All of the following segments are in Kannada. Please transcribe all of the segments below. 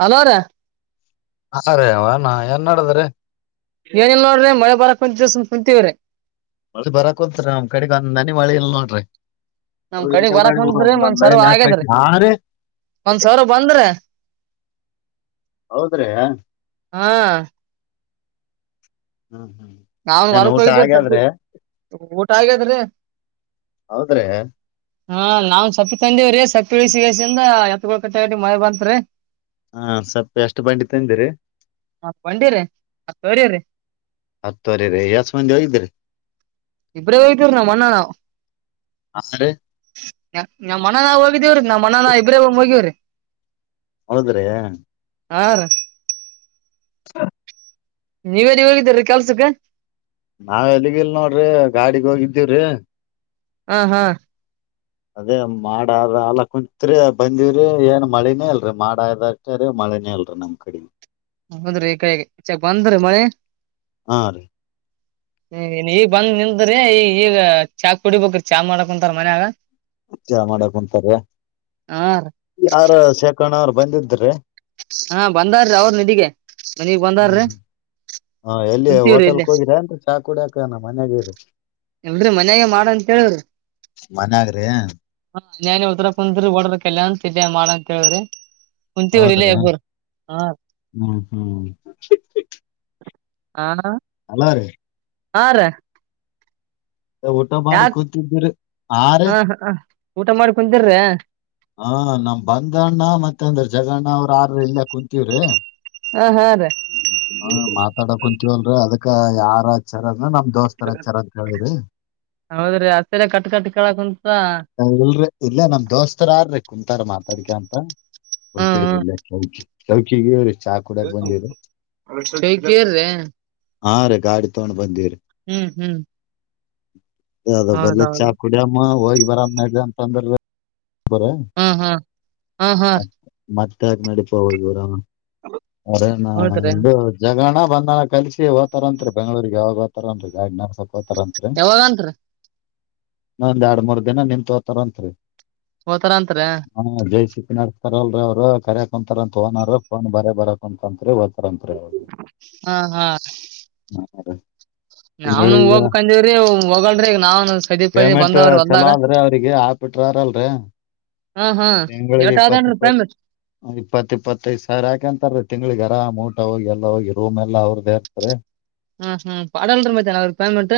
ಹಲೋ ರಿ ಹಾ ರೇ ಅವಣ ಏನ್ ಮಾಡಾಡದ್ರೀ. ಏನಲ್ ನೋಡ್ರಿ ಮಳೆ ಬರಕ್ ಕುಂತತ್ ದಿವಸ ಕುಂತೀವ್ರೀ ಬರಕ ಕುತ್ರ ನಮ್ ಕಡೆಗ್ ಒಂದ್ ನನಿ ಮಳಿ ಇಲ್ ನೋಡ್ರಿ ನಮ್ ಅವ ಕಡೆಗ್ ಬರಕ್ ಬಂದ್ರಿ ಹಂ ಒಂದ್ ಮಾಡಿ ಮಳೆ ಸರ್ವ ಆಗ್ಯದ್ರಿ ಹ ರ ಒಂದ್ ಸಾವಿರ ಬಂದ್ರೆ ಹೌದ್ರಿ ಹಾ ಹ್ಮ್ ಹ್ಮ್ ಅವನ್ ಏನ್ ವರಕ್ ಊಟ ಹೋಗಿದ್ದೇ ಸದ್ದ ಆಗ್ಯಾದ್ರಿ ಊಟ ಆಗದರಿ. ಹೌದ್ರೆ ಹಾ ನಾವ್ ಸಪ್ಪಿ ತಂದಿವವ್ರೀ ಸಪ್ಪಿ ಉಳಿಸಿಸಿಂದ ಎತ್ ಗೋಳ್ ಕಟ್ಟಗಟ್ಟ ಮಳೆ ಬಂತತ್ರಿ. ಹಾ ಸ್ವಲ್ಪ ಎಷ್ಟು ಪಾಯಿಂಟ್ ಇತ್ತುಂದಿರಿ. ಹಾಕೊಂಡಿರಿ ಹ ತೋರಿರಿ. ತೊರಿ ರ ಎಷ್ಟು ಮಂದಿ ಹೋಗಿದ್ರಿ ಇಬ್ರ ಹೈತರ್ ಮ್ಣಾನಾ ಹಾ ರೀ [unintelligible] ನಮ್ಮ್ ಮನ ನಾ ಹೋಗಿದೇವ್ರಿ ನಾವ್ ಮನ ನಾ ಇಬ್ರಾಬ ಹೋಗೇವ್ರಿ. ಹೌದು ರಿ ಹ ರಿ ಹ ನೀವೇ ನೀ ಹೋಗಿದ್ದೀ್ರರಿ ಕೆಲ್ಸಕ್ಕೆ ನಾವ್ ಎಲ್ಲಿಗಿಲ್ ನೋಡ್ರಿ ಗಾಡಿಗ್ ಹೋಗಿದ್ದೀವ್ರಿ ಹಾ ಹಾ ಅದೇ ಮಾಡದ ಅಲ್ಲ ಕುಂತ್ರಿ ಬಂದಿವ್ರಿ ಏನ್ ಮಳಿನೇ ಅಲ್ರರಿ ಮಾಡ್ದಷ್ಟೀ ಮಿ ಮಳೆ ಅಲ್ರೀ ನಮ್ಮ್ ಕಡೆ ಹೌದ್ರಿ ಈ ಕಡೆ ಈ ಚಕ್ ಬಂದ್ರಿ ಮಳೆ ಹಾ ರೀ ಹ್ಮ ಈಗ ಬಂದ್ ನಿಂತ್ರಿ ಈ ಈಗ ಚಾ ಕುಡಿಬೇಕ್ರೀ ಚಾ ಮಾಡಕ್ೊಂತಾರ ಮನ್ಯಾಗ ಚ ಮಾಡಕ್ಂತಾರ ಹಾ ಯಾರ ಶೇಖಣ ಅವ್ರ ಬಂದಿದ್ರಿ ಹಾ ಬಂದಾರೀ ಅವ್ರ ನಿಧಿಗೆ ಮನಗ್ ಹ್ಮ್ ಬಂದಾರ್ರೀ ಹಾ ಎಲ್ಲಿ ಹೋಟೆಲ್ಕ್ ಹೋಗಿರ ಅನ್ ಚಾ ಕುಡಿಯಕಣ ಮನ್ಯಾಗರಿ ಎಲ್್ರಿ ಮನ್ಯಾಗ ಮಾಡ ಅಂತ ಹೇಳ್ರಿ ಮನ್ಯಾಗ್ರಿ ಹ ಾನ ಉದರ ಕುಂದ್ರಿ ಓಡ್ರಕ್ಕೆಲ್ಲಂತ ಮಾಡಂತ ಹೇಳ್ರಿ ಹೌದ್ರೀ ಹ್ಮ್ ಹ್ಮ್ ಹ ಅಲ್ಲ ರೀ ಹಾ ರ ಊಟ ಮಾಡಿ ಕೂತಿದ್ದೀರಿ ಆ ರೀ ಹ ಹ ಹ ಊಟ ಮಾಡ ಕುಂತಿರ್ರಿ ಹಾ ನಮ್ ಬಂದಣ್ಣ ಮತ್ತ ಅಂದ್ರ ಜಗಣ್ಣ ಅವ್ರ ಆ ಇಲ್ಲಯ ಕುಂತೀವ್ರಿ ಹಾ ಹಾ ರೀ ಹ ಮಾತಾಡ ಕುಂಂತವಲ್ರರಿ ಅದಕ್ಕ ಯಾರ ಾರ ಅದ ನಮ್ ದೋಸ್ತರ ಹಚ್ಚಾರ ಅಂತ ಕೇಳಿದ್ರಿ ಹೌದ್ರಿ ಹತ್ತರ ಕಟ್ ಕಟ್ಟ ಕೇಳಕಂತ ಇಲ್ರರಿ ಇಲ್ಲ ನಮ್ ದೋಸ್ತರಾರ್ರೀ ಕುಂತಾರ ಮಾತಾಡ್ಿಕ ಅಂತ ಹಲ್ತೇವ್ರಿ ಇಲ್ಲ ಚೌಕಿ ಚೌಕಿಗ್ರಿ ಕೇ್ರೇ ಹಾ ರೆ ಗಾಡಿ ತಗೊಂಡ್ ಬಂದಿರಿ ಹ್ಮ್ ಹ್ಮ್ ಅದ ಬಲ್ಲ ಚಾ ಹೌದೌದು ಕುಡಿಯಮ್ಮ ಹೋಗಿ ಬರಾಮ ನ ಅಂತ ಅಂದ್ರ ಬರ ಹ್ಮ್ ಹ್ಮ್ ಹಾ ಹಾ ಮ ಮತ್ತೆಾಕ್ ನಡಪ ಹರ ಅರಣ ಹೌದ್ರಿ ಇ ಜಗಾನ ಬಂದ ಕಲಸ ೋತಾರ ಅತ್ರಿ ಬೆಂಗಗಳೂರಿಗೆ ಯಾವಾಗ ಹೋತಾರ ಅನ್ರಿ ಗಾಡ್ಿನಲ್ಪ ತೋತಾರತ್ರಿ ಯಾವಾಗಂತ್ರಿ ನೊಂದ್ ಎರಡ್ ಮೂರ್ ದಿನ ನಿನ್ ತೋತಾರಂರಿ ತರ ಅಂತರ ನಡ್ಸ್ತಾರಲ್ರರಿ ಅವ್ರು ಕರಕ ಕುಂತಾರ ಅಂತ ಓನರ್ ಫೋನ್ ಬರ ಬರಕ್ ಅಂತತ್ರಿದ ಹಾ ಹಾ ಹ ನಾವ್ನು ತಿಂಗಳಿಗ ಹೋಗ್ಬೇಕಂದಿವ್ರಿ ಹೋಗಲ್ರಿ ಈಗ ನಾವ್ನು ಸದಿ ಪದಿ ಪೇಮೆಂಟ್ ಬಂದವ್ರಿ ಹೊಲ್ದಾಗ ಚಲೋ ಅಂದ್ರೆ ಅವರಿಗೆ ಆಪ್ ಬಿಟಾರಲ್ರ ಹ್ಮ ಹ್ಮ ಯವಟ ಆದ್ ಇಪ್ಪತ್ತ ಇಪ್ಪತ್ತೈದ ಸಾವಿರ ಯಾಕ ಅಂತಾರೀ ತಿಂಗಗಳಿಗೆರ ಮೂ ಹೋಗ ಎಲ್ಲ ಹೋಗಿ ರೂಮ್ಲ್ಲ ಅವ್ರದ್ದೇ ಇರ್ತಾರೆ ಹಾ ಹಾ ಪಾಡಲ್ರಿ ಮತ್ತೆ ಅವ್ರ ಪೇಮೆಂಟ್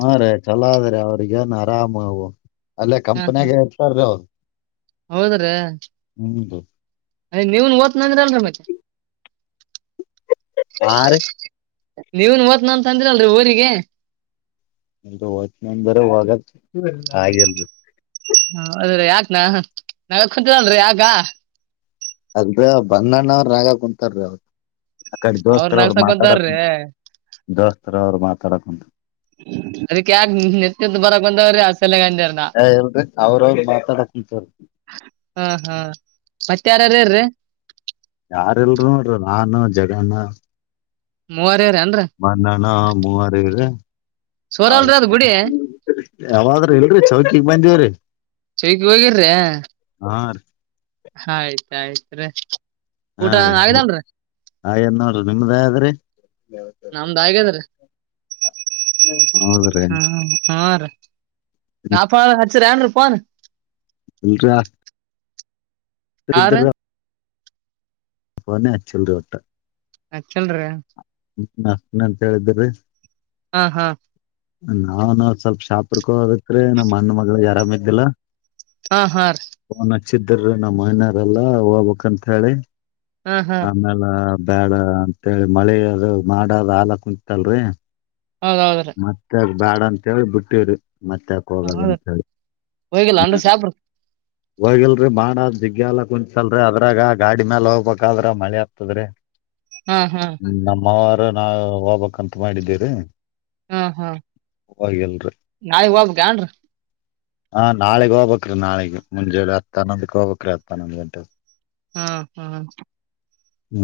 ಹಾ ರೇ ಚಲೋ ಅದ್ರೆ ಅವ್ರಗ ಏನ್ ಆಾಮ್ವು ಅಲ್ಲೇ ಹಾ ಕಂಪನಿಯಾಗ ಇರ್ತಾರೀ ಅವರು ಹ್ಮ ಅರೆ ನೆವುನ್ ವತ್ ನಂತರ ಅಲ್ಲರ ಮತ್ತೆ ಆ ರಿ ನೀವುನ್ ಹೊದ್ನಂತ್ ತಂದ್ರಲ್ರಿ ಊರಿಗೆ [unintelligible] ಎ ವಾಚ್್ಮ್ಯಾನ್ ಬರ ಹ ಹಾಗೆಲ್ [unintelligible] ಹ ಅದ್ರೀ ಯಾಕನಾ ನಾವ ಕುಂಚಿದಲ್ರೀ ಯಾಕ ಅದ್ರ ಬಂದಣ್ಣ ಅವ ರಾಗ ಕುಂತಾರೀ ಅವ್ರು ಅಕ್ಕಡೆ ಅವ್ರ ದೋಸ್ತರು ಅವರು ನಗ್ಸಕೊಂತಾರ್ರಿ ಮಾತಾಡಕ ದೋಸ್ತರು ಅವರು ಮಾತಾಡಕ ಅದಕ್ಕೆ ಯಕ್ ನೆತ್ಯದ್ದ ಬರಕಂದವ್ರೆ ಚಲ್ಲಂಗರ್ಂದ ಏ ಇಲ್ರಿ ಅವ್ರವ್ರ ಮಾತಾಡಕ್ ಕುಂತಾರ ಹಾ ಹಾ ಮತ್ ಯಾರರ್ರೆರೀ ಯಾರ್ ಇಲ್ರ್ ನೋಡ್ರಿ ನಾನು ಜಗಣ ಮೂವರೆ ಮನ್ನಣ ಮೂವರ ಇದೆ [inaudible] ಹ ಸೋರಲ್ರಿ ಅದ್ ಗುಡಿ ಯಾವಾದ್ರೂ ಇಲ್ರಿ ಚೌಕಿಗ್ ಬಂದಿವ್ರಿ [unintelligible] ಚಗ್ ಹೋಗಿರ್ರಿ ಹಾ ರಿ ಆಯ್ತಾಯ್ತ್ ರೀ ಊಟ ಆಗಿದೆಲ್ರಿ ಆಗೆದ್ ನೋಡ್ರಿ ನಮ್ದ್ ಅಗೆದ್ರಿ ನಮ್ದ್ ಆಗೆದ್ರಿ ಹೌದ್ರಿ [unintelligible] ಹ್ಮ ಹಾ ರ ನಾಪ ಹಚ್ಚರನು ಪ [unintelligible] ಇಲ್ಲ ಹಾ ಇಧರ ರೀ [unintelligible] ಫೋನೆ ಅಚ್ಚಿಲ್ಲ ವಟ್ಟ ಅಚ್ಚಳ್ರ ಹಾಂತ ಹೇಳಿದ್ರರಿ [unintelligible] ಹಾ ಹಾ ನಾವ್ ನ ಸ್ವಲ್ಪ ಶಾಪುರ್ ಕೋಗದಿತ್ರಿ ನಮ್ಮ್ ಅಣ್ಣ ಮಗ್ಳ್ ಅರಾಮ ಇದ್ದಿಲ್ಲ ಹಾ ಹಾ ರ್ [unintelligible] ನಮ್ಮ ಮನೆರೆಲ್ಲ ಹೋಗ್ಬೇಕ್ ಕಂತ್ ಹೇಳಿ ಹಾ ಹಾ ಆಮೇಲ ಬ್ಯಾಡ ಅಂತೇಳಿ ಮಳೆ ಅದು ಮಾಡದ ಹಾಲ ಕುಂತಲ್ರಿ ಹೌದ್ ಹೌದ್ರಿ ಮತ್ತೆ ಬ್ಯಾಡ ಅಂತ ಹೇಳಿ ಬಿಟ್ಟವ್ರಿ ಮತ್ಯಾಕ್ ಹೌದ್ರಿ ಹೋಗದಂತ ಹೇಳಿ ಹೋಗಿಲ್ಲ ಅನ್ರಿ ಹ್ಮ ಸಾಬ್ರ ಹೋಗಿಲ್ರರಿ ಮಾಡದ್ ಜಿಗ್ಗ್ಯಲ್ಲ ಕುಂಚಲ್ರರಿ ಅದ್ರಾಗ ಗಾಡಿ ಮ್ಯಾಲ ಹೋಗ್ಬೇಕಾದ್ರ ಮಳಿ ಆಗ್ತದ್ರಿ ಹಾ ಹಾ ನಮ್ಮವರು ನಾವ್ ಹೋಗ್ಬಕ್ಂತ ಮಾಡಿದ್ದೀರಿ ಹ್ಮ ಹ್ಮ ನಾವ್ ಇವಾಗ್ [unintelligible] ಗನ್ರೀ ಹಾ ನಾಳೆಗ್ ಹೋಗಬಬೇಕ್ ರಿ ನಾಳಗ್ ಮುಂಜೆೆ ಹನ್ನೊಂದಕ್ಕೆ ಹೋಗ್ಬೇಕ್ ರಿ ಹತ್ ಹನ್ನೊಂದು ಗಂಟೆಗೆ ಹ್ಮ್ ಹ್ಮ್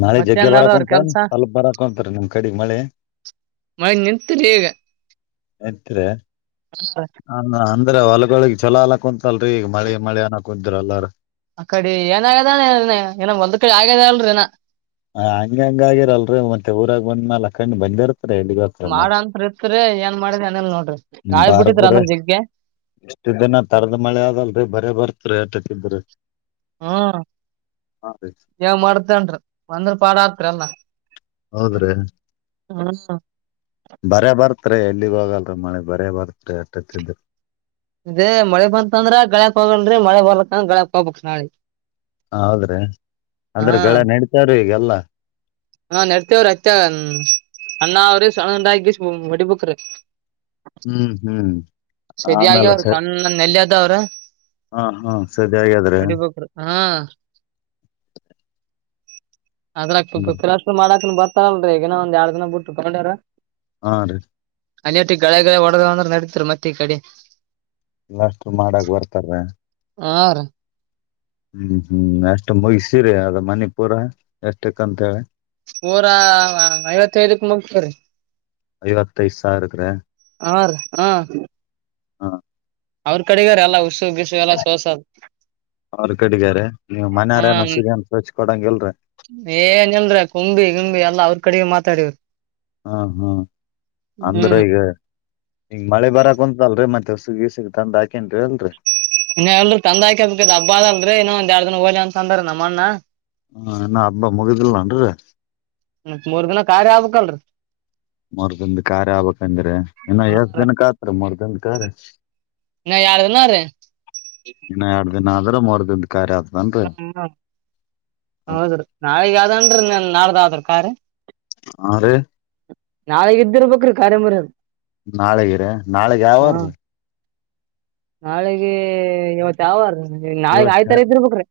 ನಾಳೆ ಜಗ್ಗೆ ಬರಾಕೊಂತ ಸ್ವಲ್ಪ ಬರಕೊಂತರ ನಿಮ್ ಕಡೆ ಮಳೆ ಮಳೆ ನಿಂತ್ ಇಗ ಯತ್ೆ ನ [unintelligible] ಅಂದ್ರೆ ಹೊಲಗಳಿಗ್ ಛಲ ಅಲ್ಲ ಕುಂತಲ್ರೀ ಈಗ ಮಳಿ ಮಳೆ ಅನ ಕುಂತತ್ರು ಎಲ್ಲಾರು ಆ ಕಡೆ ಏನಾಗ್ಯದಾನ ಏನ ಒಂದ್ ಕಡೆ ಆಗ್ಯದ ಅಂದ್ರು ಎಲ ಹ ಹಂಗ ಹಂಗ ಆಗಿರಲ್ರಿ ಮತ್ತೆ ಊರಾಗ ಬಂದ್ ಅಕಂಡ್ ಬಂದಿರ್ ಮಾಡ ಅತ್ರಿ [unintelligible] ಇತ್ರಿ ಏನ್ ಮಾಡಿದ ಅನೇಲ್ ನೋಡ್ರಿ ಗಾಯಿ ಬಿಟ್ಟಿತ್ ಅಂದ್ರ ಜಿಗ್ಗೆ ಅಷ್ಟು ದಿನ ತರದ್ ಮಳೆ ಆದಲ್ರಿ ಬರ ಬರ್ತ್ರಿ ಅಟಕ್ಕಿದ್ರ ಹ್ಮ್ ಯವ [unintelligible] ಮಾಡ್ತೇನ್ಿ ಒಂದ್ರ ಪಾಡ ಆತ್ರಿಲ್ಲ ಹೌದ್ರೀ ಬರೆ ಬರ್ ಹತ್ರ ಎಲ್ಲಿ ಹೋಗಲ್ರ ಮಳೆ ಬರೇ ಬರ್ತ್ ಎಷ್ಟೋತ್ತಿದ್ರು ಇೇ ಮಳೆ ಬಂತ ಅಂದ್ರ ಗಳ್ಯಾಕ್ ಹೋಗನ್ರಿ ಮಳೆ ಬರ್ಲಕ್ಕ ಗಳ್ಯಾಕ್ ಹೋಗ್ಬಬೇಕ್ ನಾಳಿ ಹೌದ್ರೆ ಅಂದ್ರೆ ಗಳ ನಡಿತಾರೂ ಈಗೆಲ್ಲ. ಹ ನತೆ ಅವ ಅಚ್ಚ ಅಣ್ಣಾವ್ರು ಸಡನ್ನಾಗಿ ಬೆಳೆ ಬೇಕರಿ. ಹ್ಮ್ ಹ್ಮ್ ಸರಿ ಆಗ್ಯ ಆಮೇಲೆ ಅವ್ರ ಸ ಸಣ್ಣ ನೆಲ್ಲಿ ಅದ ಅವ್ರ ಹಾ ಹಾ ಸದಿ ಆಗ್ಯಾದ್ರಿ ಒಡಿ ಬಕರ್ ಹಾ ಅಂದ್ರ ಅದ್ರರು ಮಾಡಕಕ್ನ್ ಬರ್ತಾರಲ್ರಿ ಈಗನ ಒಂದ್ ಎರಡ್ ದಿನ ಬಿಟ್ಟ ತಗೊಂಡರ ಹಾ ರಿ ಅನಿಟ್ಟಿ ಗಳೆಗಳ ಹೊಡೆದ ಅಂದ್ರೆ ನಡೀತರು ಮತ್ತೆ ಈ ಕಡೆ. ಎಲ್ಲಷ್ಟು ಮಾಡಕ್ ಬರ್ತಾರ್ರ ಹೂ ರಿ ಹ್ಮ್ ಹ್ಮ್ ಎಷ್ಟ್ ಮುಗಸೀರಿ ಅದ ಮಣಿಪುರ ಎಷ್ಟಕ್ಕಂತ ಹೇಳ ಊರ ಐವತ್ತೈದಕ್ ಮುಗ್ಸಿವ್ರಿ ಐವತ್ತು ಐದು ಸಾವಿರಕ್ರ. ಹೂ ರಿ ಹೂ ಹಾ ಅವ್ರ ಕಡೆಗಾರ ಎಲ್ಲ ಹುಸುಗಿಸು ಎಲ್ಲಾ ಸೋಸ ಅವ್ರ ಕಡಗಾರ ನೀವ್ ಮನೆಯಾರೇಏನ್ ಹೊಸಿಗೆನ್ ಸ್ವಚ್ ಕೊಡಂಗ ಇಲ್ರರಿ. ಏನ್ಲ್ರ ಕುಂಬಿ ಗಂಬಿ ಎಲ್ಲ ಅವ್ರ ಕಡೆಗೆ ಮಾತಾಡವರು. ಹ್ಮ ಹ್ಮ್ ಅಂದ್ರೆ ಹ್ಮ್ ಈಗ ಈಗ್ ಮಳೆ ಬರಕ್ ಕುಂತಲ್ರರಿ ಮತ್ತೆ ಉಸಗ್ಸಗ್ ತಂದ ಹಾಕೇನ್ ಅಲ್ರರಿ ಇ ಎಲ್ರು ತಂದ ಆ ಬ್ ಹಬ್ಬ ಅಲ್ರಿ ಇನೊ ಒಂದ ಎರಡ್ ದಿನ ಹೋಗಲಿ ಅಂತ ಅಂದಾರ ನಮ್ಮಣ್ಣ. ಹ ಇನ್ನ ಹಬ್ಬ ಮುಗಿದಿಲ್ಲನ್ರಿ ಮತ್ ಮೂರ್ ದಿನ ಕಾರ್ಯ ಆಗಬೇಕಲ್ರಿ ಮೂರ್ ದನ್ದ ಕಾರಾರ್ ಆಗ್ಬಬೇಕಂದ್ರೆ ಇನ್ನು ಹಾ ಎಷ್ಟ ದಿನಕ ಆತ್ ಮೂರ್ ದಿನ ಕಾರ್ಯ ಇನ್ನು ಎರಡು ದಿನ ರಿ ನ ಆದ್ರೆ ಮೂರು ದಿನ. ಕಾರ್ಯ ಆತದನ್ರಿ ಹ್ಮ ಹೌದ್ರಿ ನಾಳಗ್ ಯಾವ್ದನ್ ನಾಳ್ದಾವ್ರ ಕಾರ್. ಹ ರಿ ನಾಳೆ ಇದ್ದಿರ್ ಬೇಕ್ರಿ ನಾಳೆ ಮೂರು ಕಾರ್. ನಾಳೆಗಿರಿ ನಾಳೆಗ್ ಯಾವಾರ್ರಿ ನಾಳೆಗೆ ಇವತ್ ಯಾವಾರ ನಾಳಗ್ ಇವತ್ ಆಯ್ತರ ಇದಿರ್ಬೇಕ ರಿ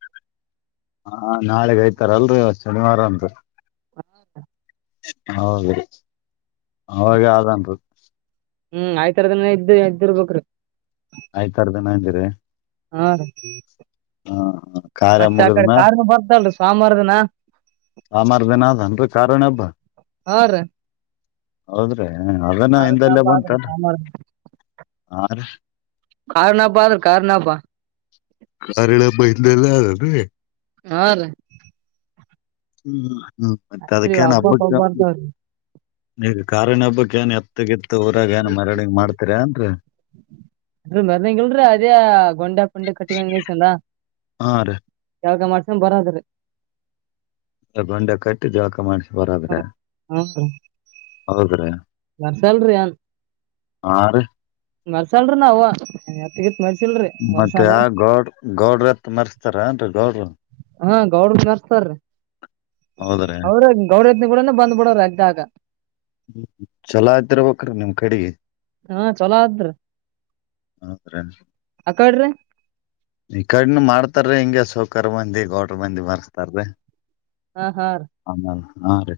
ಹಾ ನಾಳೆಗಐ್ತರಲ್ರರಿ ಇವತ್ ಶನಿವಾರ ಅಂತ. ಹೌ ಹೌದು ಅವಾಗ ಅದನ ರಿ ಹ್ಮ್ ಆಯ್ತರದ ಇದ ಇದ್ದರ್ಬೇಕಕ್ರು. ಆಯ್ತ್ ವರ ದಿನ ಅಂದಿರಿ ಹಾ ರ ಹಾ ಕಾರ್ಯ ಮತ್ತೆ ಆ ಕಡೆ ಮುಗಿದ್ಮ್ಯಾಲ್ ಕಾರ್ ಗಳು ಬರ್ದಲ್ರಿ ಸೋಮವಾರದನ. ಸೊಮಾರ ದಿನಾದ ಅನ್ರ ಕಾರಣ ಹಬ್ಬ ಹಾ ರೀ ಹೌದ್ರಿ. ಹ ಅದನ ಹಿಂದಲ್ಲೇ ಬಂತ ಕಾರಾರ್ಣ ಬ ಆದ್ರೆ ಕಾರ್ಣ ಬ [unintelligible] ಹಾ ರೀ ಹ್ಮ್ಮ ಹ್ಮ್ ಮತ್ತೆ ಆಯ್ತ್ರಿ ಅದಕ್ಕನ್ ಹಬ್ಬ ಹಬ್ಬಕ್ಕ ಪಬ್ಬ ಬರ್ತಾವ್ರಿ ಈಗ ಕಾರಿನ ಹಬ್ಬಕ್ ಏನ್ ಎತ್ತಗಿತ್ತು ಊರಾಗ ಏನ್ ಮರಡಿಂಗ ಮಾಡ್ತೀರ ಅನ್ರಿ ಅದ್ರೀ ಮರ್ನಗಿಲ್ರರಿ ಅದೇ ಗೊಂಡೆ ಪಂಡೆ ಕಟ್ಟಿಗೊಂಡಿತಲ್ಲ ಆ ರಿ ಕಳಗ ಮಾಡಸನ್ ಬರದ್ರಿ ಬಂಡೆ ಕಟ್ಟಿ ಜಳಕ ಮಾಡಿ. ಬರದ್ರೆ ಹೌದ್ರೆ ಮರ್ಸಲ್ರಿ ಹ ರಿ ಮಲ್ಸಲ್ರಿ ನಾವು ಮತ್ತೆ ಆ ಗೌಡ ಗೌಡ್ರತ್ ಮರ್ಸ್ತಾರ ನ್ರಿ ಗೌಡ್ರ ಹಾ ಗೌಡ್ ಕರ್ತಾರೀ ಹೌದ್ರಿ ಅವ್ರ ಗೌಡ [unintelligible] ಡ ಬಂದ್ಬಿಡೋರ ಅಗ್ದಾಗ ಚಲೋ ಇದತಿರಬೇಕ್ರೀ ನಿಮ್ ಕಡೆಗೆ ಹಾ ಚಲೋ ತ್ರಿ. ಹ ಫ್ರೆಂಡ್ಸ್ [unintelligible] ಅಕಡ್ರಿ ಈ ಕಡನ್ ಮಾಡ್ತಾರ ಹಿಂಗಗೆ ಸೌಕರ್ ಮಂದಿ ಗೌಡ್ರ ಮಂದಿ ಮರ್ತಾರ್ರೀ. ಹಾ ಹಾ ಹಾ ರೀ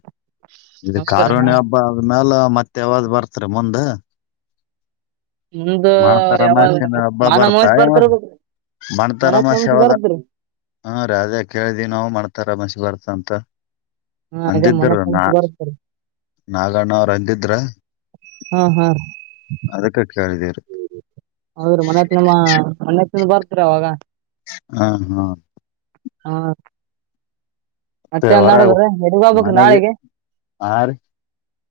ಇದು ಹೌದ್ರಿ ಕಾರುಣ್ಯ ಹಬ್ಬ ಆದ್ಮೇಲ ಮತ್ತೆ ಯಾವಾಗ್ ಬರ್ತ್ರಿ ಮುಂದ ನಿಮ್ದು ಮಾಡ್ತಾರ ಯಾವಾಗ ಮಸನ್ ಹಬ್ಬ ಮಾನ ಬರ್ತಾ ಮಹೇಶ್ ಅವ ಬರ್ತಿರ್ಬೇಕ ಮನತ್ ಮಣ್ತರಮಾಸ ನಮಸ್ ಯಾವದ ಬರ್ತ್ರಿ ಹಾ ರೀ ಅದೇ ಕೇಳಿದಿವವಿ ನಾವು ಮಣತರಮಾಸ ಬರ್ತ ಅಂತ ಹಾ [unintelligible] ಅದೇ ಅಂದಿದ್ರ ಮನತ್ ನಾ ನಮಸ್ [unintelligible] ಬರ್ತ್ರಿ ನಾಗಣ್ಣ ಅವ್ರ ಅಂದಿದ್ರ ಹಾ ಹಾ ಅದಕ್ಕೆ ಕಾರಿದೀರು [unintelligible] ಹೌದ್ರೀ ಮನ್ ಹತ್ ನಮ್ಮ ಮನ್ತ್ [unintelligible] ದ ಬರ್ತರ ಅವಾಗ ಹಾ ಹಾ [unintelligible] ಹಾ [unintelligible] ಮತ್ತೆನ್ ಹೊರಗ ನಾಡದ್ರ ಹಡಿ ಬಬಕ್ ಮನೆಗೆ ನಾಳೆಗೆ [unintelligible] ಹಾ ರೀ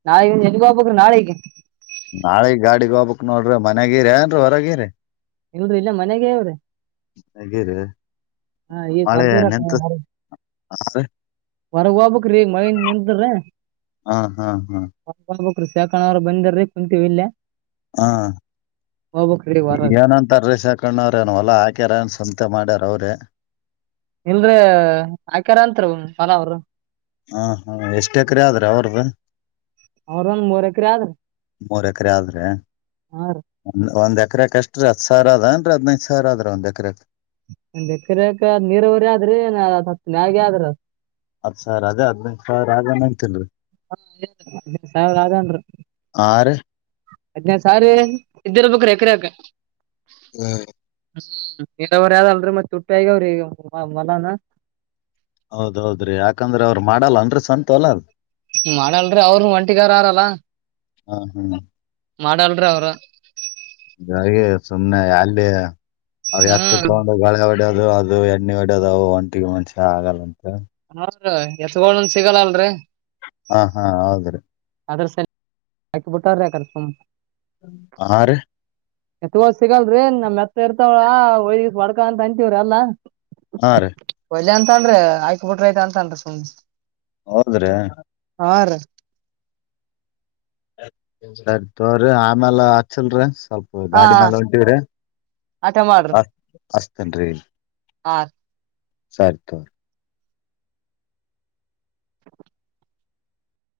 ನಾಳೆಗೆ ಎಲ್ಲಿಗಾಕ ನಾಳೆಗೆ. ನಾಳೆಗ್ ಗಾಡಿಗೆ ಹೋಗಬಕ್ ನೋಡ್ರಿ ಮನ್ಯಾಗಿರಿ ಏನ್ರಿ ಹೊರಗಿರಿ. ಇಲ್ರಿ ಇಲ್ಲ ಮನೆಗೆವ್ರಿ [unintelligible] ಮನೆಗಿರಿ ಹಾ ಈ ಮಳೆ ಕೊರತೂರ ನಿಂತ [unintelligible] ಹಾ ರೀ ಹೊರಗ ಹೋಗ್ಬ್ರೀ ಈಗ ಮಳ ನಿಂತ್ರ ಹೊರಗಬ ಹಾ ಹಾ ಹಾ [unintelligible] ಅ ಸಕಣವ್ರು ಬಂದಾರ್ರೀ ಕುಂತೀವಿ ಇಲ್ಲೇ. ಹ್ಮ ಹೋಗ್ಬೇಕ್ರಿ ಈಗ ಹೊರಗ್ ಏನಂತರ್ರೀ ಸಾಕಣ್ಣವ್ರ ಹೊಲ್ಲಾ ಹಾಕ್ಯಾರನ್ಸ. ಅತ ಮಾಡಾರ ಅವ್ರೇ ಇಲ್ರಿ ಆಕಾರ ಅಂತರಿ ಮನ ಅವರು. ಹಾ ಹ್ಮ ಎಷ್ಟ ಎಕರೆ ಆದ್ರ ಅವರ್ದ [unintelligible] ಅವ್ರೊಂದ್ ಮೂರ್ ಎಕರೆ ಆದ್ರಿ ಮೂರ್ ಎಕರೆ ಆದ್ರೆ ಹಾ ರೀ ಒಂದ್ ಎಕರೆ ಕಷ್ಟ [unintelligible] ಹತ್ತು ಸಾವಿರ ಅದು ಐದ್ನೈದ ಸಾವಿರ ಅದ ಒಂದು ಎಕರೆ ಗೆ. ಎಕರೆಕ ನೀರವರಿ ಆದ್ರಿ ಹಾಗ ಆದ್ರ. ಅದ್ ಹತ್ತು ಸಾವಿರ ಅದ ಹದ್ನೈ ಸಾವಿರ ಆನ ಅಂತಲ್ರರಿ. ಹಾ ಸಾವಿರ ಆದನ್ರು [unintelligible] ಹಾ ರೀ ಹದ್ನ ಸಾವರಿ ಇದ್ದರ ಬ್ರಿ ಎಕ್ರ ಯಕ. ಹ್ಮ್ [unintelligible] ಹ್ಮ್ ನೀರಾವರಿ ಯದ ಅಲ್ರಿ ಮತ್ತತ್ ತುಟ್ಟಿ ಆಗಾವ್ರಿ ಮನಾನ. ಹೌದೌದ್ರಿ ಯಾಕಂದ್ರ ಅವ್ರರು ಮಾಡಲ್ಲ ಅನ ಸ್ವಂತ ಅಲ್ಲ ಮಾಡಲ್ರಿ ಅವರು ಒಂಟಿಗಾರ ಆರಲ್ಲ ಹಾ ಹ್ಮ ಮಾಡಲ್ರಿ ಅವ್ರ ಜ ಸುಮನೆ ಯ [unintelligible] ಅ ಅ ಹತ್ತು ಹ್ಮ್ ತಗೊಂಡ ಬೆಳೆ [unintelligible] ಅದು ಅದು ಎಣ್ಣ ಎಡ ಅದು ಒಂಟಿಗೆ ಮನ್ಷ್ಯ ಆಗಲ್ಲಂತ‌. ಹ ಎತ್ಗ ಒಂದ ಸಿಗಲ್ಲ ಅಲ್ರರಿ. ಹಾ ಹಾ ಹೌದ್ರಿ ಅದ್ರ ಸ ಹಾಕಿಬಿಟ್ಟಾರ್ರ ಯ್ರ ಸು ಹ ರೀ ಎತ್ಗೋದ ಸಿಗಲ್ರಿ ನಮ್ ಎತ್ತ ಇರ್ತಾವಳ ಒಯ ಬಡ್ಕ ಅಂತ ಅಂತೀವ್ರಿ ಎಲ್ಲಾ. ಹ ರ್ರೀ ಎಲ್ಲ ಅಂತನ್ ಆಯಕ್ ಬಿಟ್ರ ಐತೆತ ಅಂತನ್ ಸುಮ್. ಹೌದ್ರೆ ಹ ರ್ರೀ [unintelligible] ಸರಿ ತೋರಿ ಆಮೇಲೆ ಹಚ್ಚಲ್ರಿ. ಸ್ವಲ್ಪ ಹಾ ಗಾಡಿ ಮೇಾಲ ಉಂಟವ್ರಿ ಆಟ ಅಸ್ತೇನ್ ರೀ. ಆ ಸರ್ ತರ್ [unintelligible] [inaudible]